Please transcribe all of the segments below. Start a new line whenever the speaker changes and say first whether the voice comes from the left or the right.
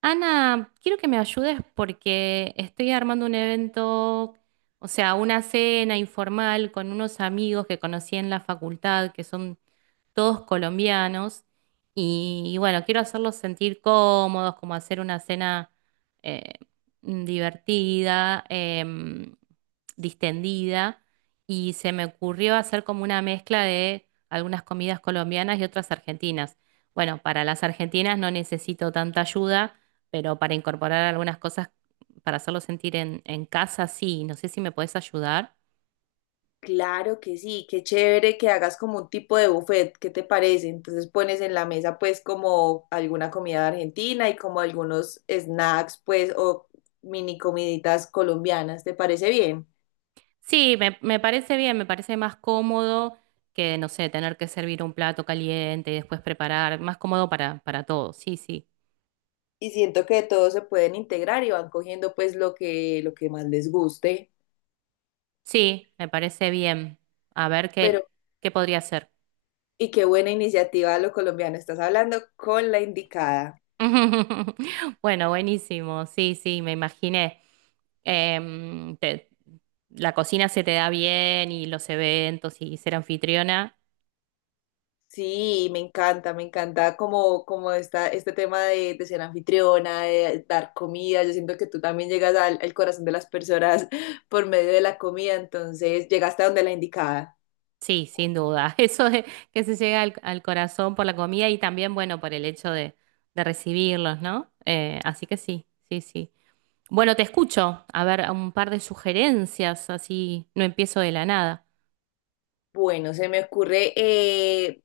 right: Ana, quiero que me ayudes porque estoy armando un evento, o sea, una cena informal con unos amigos que conocí en la facultad, que son todos colombianos. Y bueno, quiero hacerlos sentir cómodos, como hacer una cena eh, divertida, em, distendida. Y se me ocurrió hacer como una mezcla de algunas comidas colombianas y otras argentinas. Bueno, para las argentinas no necesito tanta ayuda, pero para incorporar algunas cosas, para hacerlos sentir en casa, sí. No sé si me puedes ayudar.
left: Claro que sí, qué chévere que hagas como un tipo de buffet, ¿qué te parece? Entonces pones en la mesa pues como alguna comida argentina y como algunos snacks pues o mini comiditas colombianas, ¿te parece bien?
right: Sí, me parece bien, me parece más cómodo que, no sé, tener que servir un plato caliente y después preparar, más cómodo para todos, sí, sí.
left: Y siento que todos se pueden integrar y van cogiendo pues lo que más les guste,
right: Sí, me parece bien. A ver
left: pero
right: qué podría hacer.
left: y qué buena iniciativa lo colombiano, estás hablando con la indicada.
right: Bueno, buenísimo, sí, sí, me imaginé. Em, te- la cocina se te da bien y los eventos y ser anfitriona.
left: Sí, me encanta como, como esta, este tema de ser anfitriona, de dar comida. Yo siento que tú también llegas al, al corazón de las personas por medio de la comida, entonces llegaste a donde la indicada.
right: Sí, sin duda. Eso de que se llega al corazón por la comida y también, bueno, por el hecho de recibirlos, ¿no? Así que sí, sí, sí. Bueno, te escucho. A ver, un par de sugerencias, así no empiezo de la nada.
left: Bueno, se me ocurre,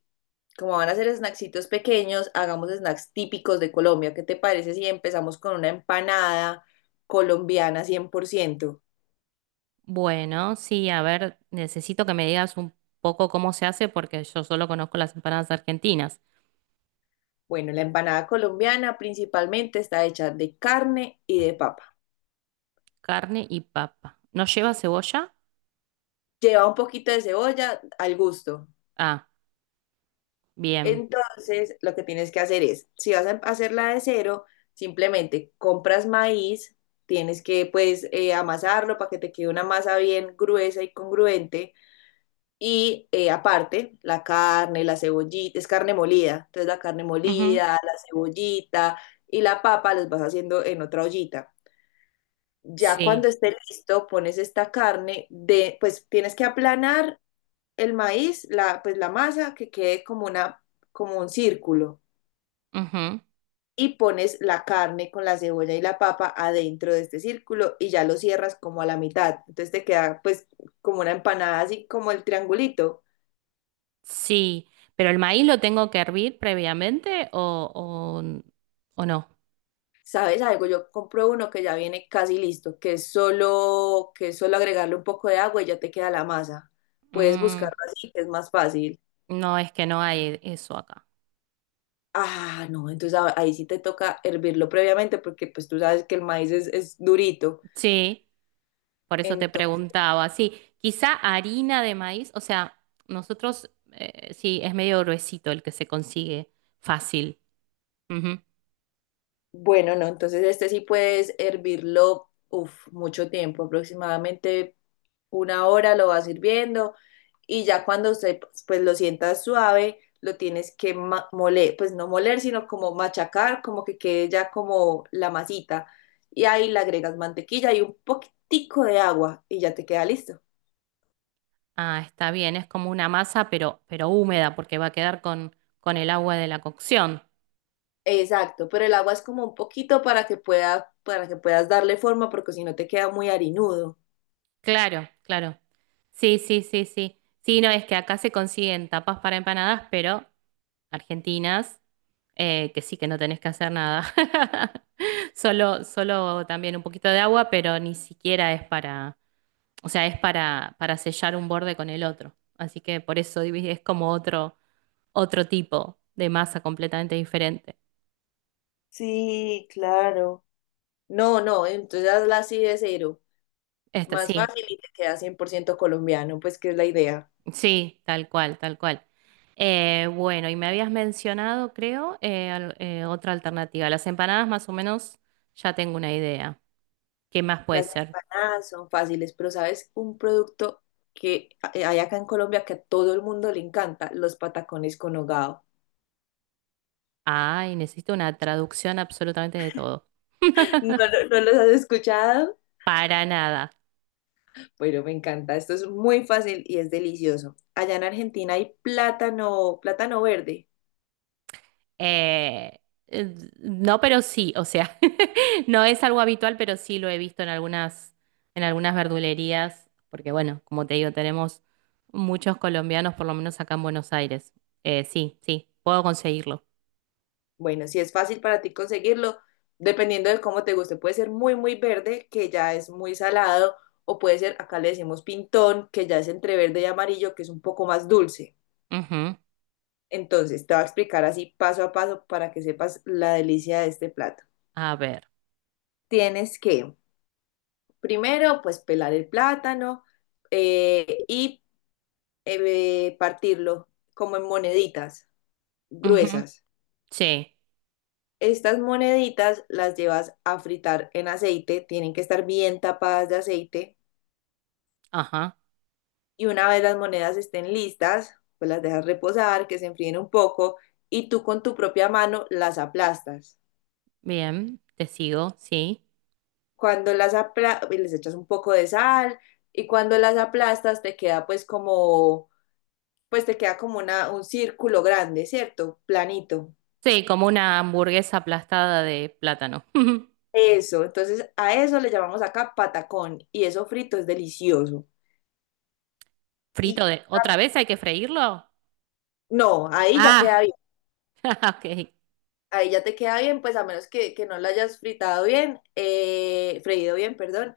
left: como van a ser snacksitos pequeños, hagamos snacks típicos de Colombia. ¿Qué te parece si empezamos con una empanada colombiana 100%?
right: Bueno, sí, a ver, necesito que me digas un poco cómo se hace porque yo solo conozco las empanadas argentinas.
left: Bueno, la empanada colombiana principalmente está hecha de carne y de papa.
right: Carne y papa. ¿No lleva cebolla?
left: Lleva un poquito de cebolla al gusto.
right: Ah, bien.
left: Entonces, lo que tienes que hacer es, si vas a hacerla de cero, simplemente compras maíz, tienes que pues amasarlo para que te quede una masa bien gruesa y congruente. Y aparte, la carne, la cebollita, es carne molida. Entonces, la carne
right: Ujú.
left: molida, la cebollita y la papa las vas haciendo en otra ollita. Ya cuando
right: Sí.
left: esté listo, pones esta carne de, pues tienes que aplanar el maíz, la, pues la masa que quede como, una, como un círculo
right: Ujú.
left: y pones la carne con la cebolla y la papa adentro de este círculo y ya lo cierras como a la mitad. Entonces te queda pues como una empanada así como el triangulito.
right: Sí, pero el maíz lo tengo que hervir previamente o no.
left: ¿Sabes algo? Yo compro uno que ya viene casi listo, que es solo agregarle un poco de agua y ya te queda la masa. Puedes
right: Mm,
left: buscarlo así, que es más fácil.
right: no, es que no hay eso acá.
left: Ah, no, entonces ahí sí te toca hervirlo previamente porque pues tú sabes que el maíz es durito.
right: Sí, por eso te preguntaba. Sí, quizá harina de maíz, o sea, nosotros, sí, es medio gruesito el que se consigue fácil. Ujú.
left: Bueno, no, entonces este sí puedes hervirlo, uf, mucho tiempo, aproximadamente 1 hora lo vas hirviendo y ya cuando se, pues lo sientas suave, lo tienes que moler, pues no moler, sino como machacar, como que quede ya como la masita y ahí le agregas mantequilla y un poquitico de agua y ya te queda listo.
right: Ah, está bien, es como una masa, pero húmeda, porque va a quedar con el agua de la cocción.
left: Exacto, pero el agua es como un poquito para que pueda, para que puedas darle forma porque si no te queda muy harinudo.
right: Claro, claro. Sí, sí, sí, sí. Sí, no, es que acá se consiguen tapas para empanadas, pero argentinas, que sí que no tenés que hacer nada. Solo también un poquito de agua, pero ni siquiera es para, o sea, es para sellar un borde con el otro. Así que por eso es como otro, otro tipo de masa completamente diferente.
left: Sí, claro. No, no, entonces la así de cero.
right: Esta,
left: Más
right: sí,
left: fácil y te queda 100% colombiano, pues que es la idea.
right: sí, tal cual, tal cual. Bueno, y me habías mencionado, creo, otra alternativa. Las empanadas más o menos ya tengo una idea. ¿Qué más puede
left: Las
right: ser?
left: empanadas son fáciles, pero ¿sabes? Un producto que hay acá en Colombia que a todo el mundo le encanta, los patacones con hogao.
right: Ay, necesito una traducción absolutamente de todo.
left: No, no, los has escuchado,
right: Para nada.
left: pero me encanta. Esto es muy fácil y es delicioso. Allá en Argentina hay plátano, plátano verde.
right: Eh, no, pero sí, o sea, no es algo habitual, pero sí lo he visto en algunas verdulerías, porque bueno, como te digo, tenemos muchos colombianos, por lo menos acá en Buenos Aires. Sí, sí, puedo conseguirlo.
left: Bueno, si es fácil para ti conseguirlo, dependiendo de cómo te guste, puede ser muy, muy verde, que ya es muy salado, o puede ser, acá le decimos pintón, que ya es entre verde y amarillo, que es un poco más dulce.
right: Ujú.
left: Entonces, te voy a explicar así paso a paso para que sepas la delicia de este plato.
right: A ver.
left: Tienes que, primero, pues pelar el plátano y partirlo como en moneditas
right: Ujú.
left: gruesas.
right: Sí,
left: Estas moneditas las llevas a fritar en aceite, tienen que estar bien tapadas de aceite
right: ajá,
left: y una vez las monedas estén listas, pues las dejas reposar, que se enfríen un poco y tú con tu propia mano las aplastas.
right: bien, te sigo, sí.
left: Cuando las aplastas, les echas un poco de sal y cuando las aplastas te queda pues como, pues te queda como una, un círculo grande, ¿cierto? Planito.
right: Sí, como una hamburguesa aplastada de plátano.
left: Eso, entonces a eso le llamamos acá patacón y eso frito es delicioso. Y
right: Frito de... ¿Otra vez hay que freírlo?
left: no, ahí ya queda
right: Ah, ok.
left: ahí ya te queda bien, pues a menos que no lo hayas fritado bien, freído bien, perdón,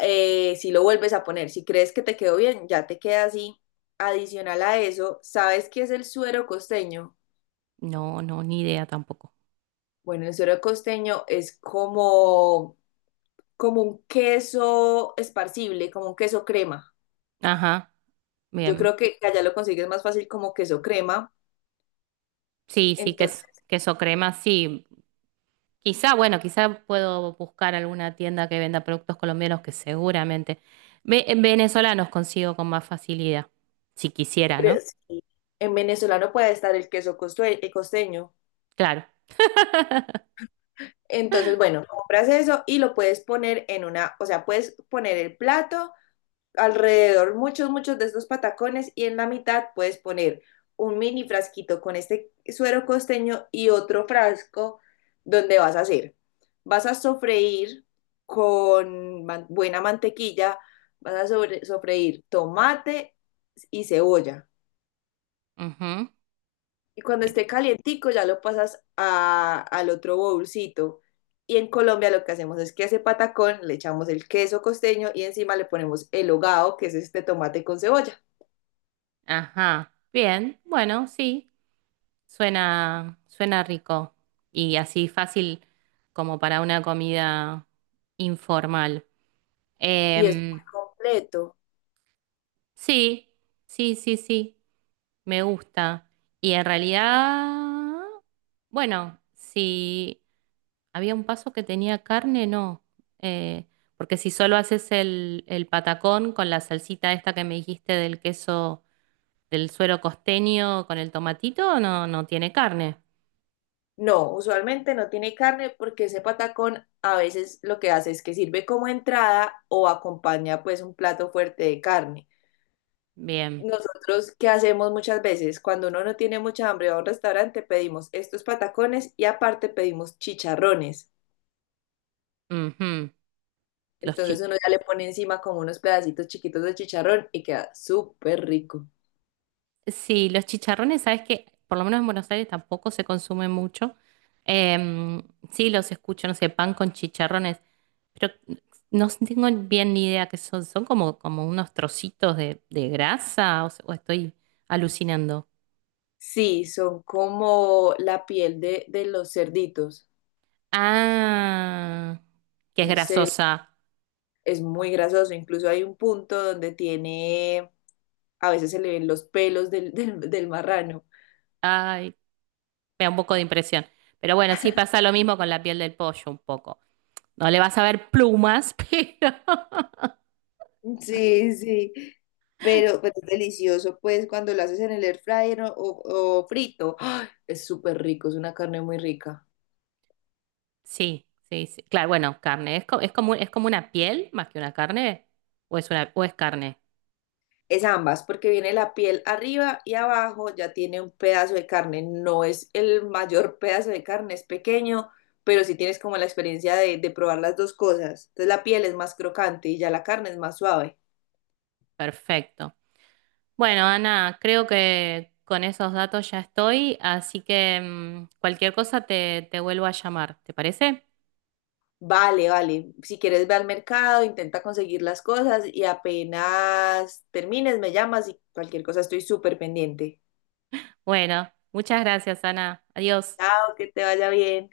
left: si lo vuelves a poner, si crees que te quedó bien, ya te queda así. Adicional a eso, ¿sabes qué es el suero costeño?
right: No, no, ni idea tampoco.
left: Bueno, el suero costeño es como, como un queso esparcible, como un queso crema.
right: Ajá,
left: Yo
right: bien.
left: creo que allá lo consigues más fácil como queso crema.
right: Sí, sí, queso,
left: Entonces,
right: queso crema, sí. Quizá, bueno, quizá puedo buscar alguna tienda que venda productos colombianos que seguramente venezolanos consigo con más facilidad, si quisiera,
left: pero
right: ¿no?
left: sí, en venezolano puede estar el queso costeño.
right: Claro.
left: Entonces, bueno, compras eso y lo puedes poner en una, o sea, puedes poner el plato alrededor, muchos, muchos de estos patacones y en la mitad puedes poner un mini frasquito con este suero costeño y otro frasco donde vas a hacer. Vas a sofreír con buena mantequilla, vas a sofreír tomate y cebolla.
right: Ujú.
left: Y cuando
right: Bien.
left: esté calientico ya lo pasas al otro bolsito. Y en Colombia lo que hacemos es que a ese patacón le echamos el queso costeño y encima le ponemos el hogao, que es este tomate con cebolla.
right: Ajá. Bien, bueno, sí. Suena, suena rico y así fácil como para una comida informal.
left: Y es muy
right: Em,
left: completo.
right: sí, sí, sí, sí, me gusta. Y en realidad, bueno, si había un paso que tenía carne, no. Eh, Porque si solo haces el patacón con la salsita esta que me dijiste del queso, del suero costeño con el tomatito, no, no tiene carne.
left: No, usualmente no tiene carne porque ese patacón a veces lo que hace es que sirve como entrada o acompaña pues un plato fuerte de carne.
right: Bien.
left: Nosotros, ¿qué hacemos muchas veces? Cuando uno no tiene mucha hambre va a un restaurante, pedimos estos patacones y aparte pedimos chicharrones.
right: Ujú. Los,
left: Entonces
right: chi-
left: uno ya le pone encima como unos pedacitos chiquitos de chicharrón y queda súper rico.
right: Sí, los chicharrones, sabes que por lo menos en Buenos Aires tampoco se consumen mucho. Em, sí, los escucho, no sé, pan con chicharrones, pero no tengo bien ni idea qué son. Son como, como unos trocitos de grasa o, o estoy alucinando.
left: Sí, son como la piel de los cerditos.
right: Ah, que es
left: Los cer-
right: grasosa.
left: es muy grasoso. Incluso hay un punto donde tiene, a veces se le ven los pelos del, del, del marrano.
right: Ay, me da un poco de impresión. Pero bueno, sí pasa lo mismo con la piel del pollo un poco. No le vas a ver plumas, pero
left: Sí, sí, pero es delicioso, pues, cuando lo haces en el air fryer o, o frito. ¡Ah! Es súper rico, es una carne muy rica.
right: sí, sí, sí. Claro, bueno, carne. ¿Es, es como una piel más que una carne? ¿O es una, o es carne?
left: Es ambas, porque viene la piel arriba y abajo, ya tiene un pedazo de carne, no es el mayor pedazo de carne, es pequeño, pero sí tienes como la experiencia de probar las dos cosas. Entonces la piel es más crocante y ya la carne es más suave.
right: Perfecto. Bueno, Ana, creo que con esos datos ya estoy, así que mm, cualquier cosa te vuelvo a llamar, ¿te parece?
left: Vale, vale, si quieres ve al mercado, intenta conseguir las cosas y apenas termines me llamas y cualquier cosa estoy súper pendiente.
right: Bueno, muchas gracias, Ana. Adiós.
left: Chao, que te vaya bien.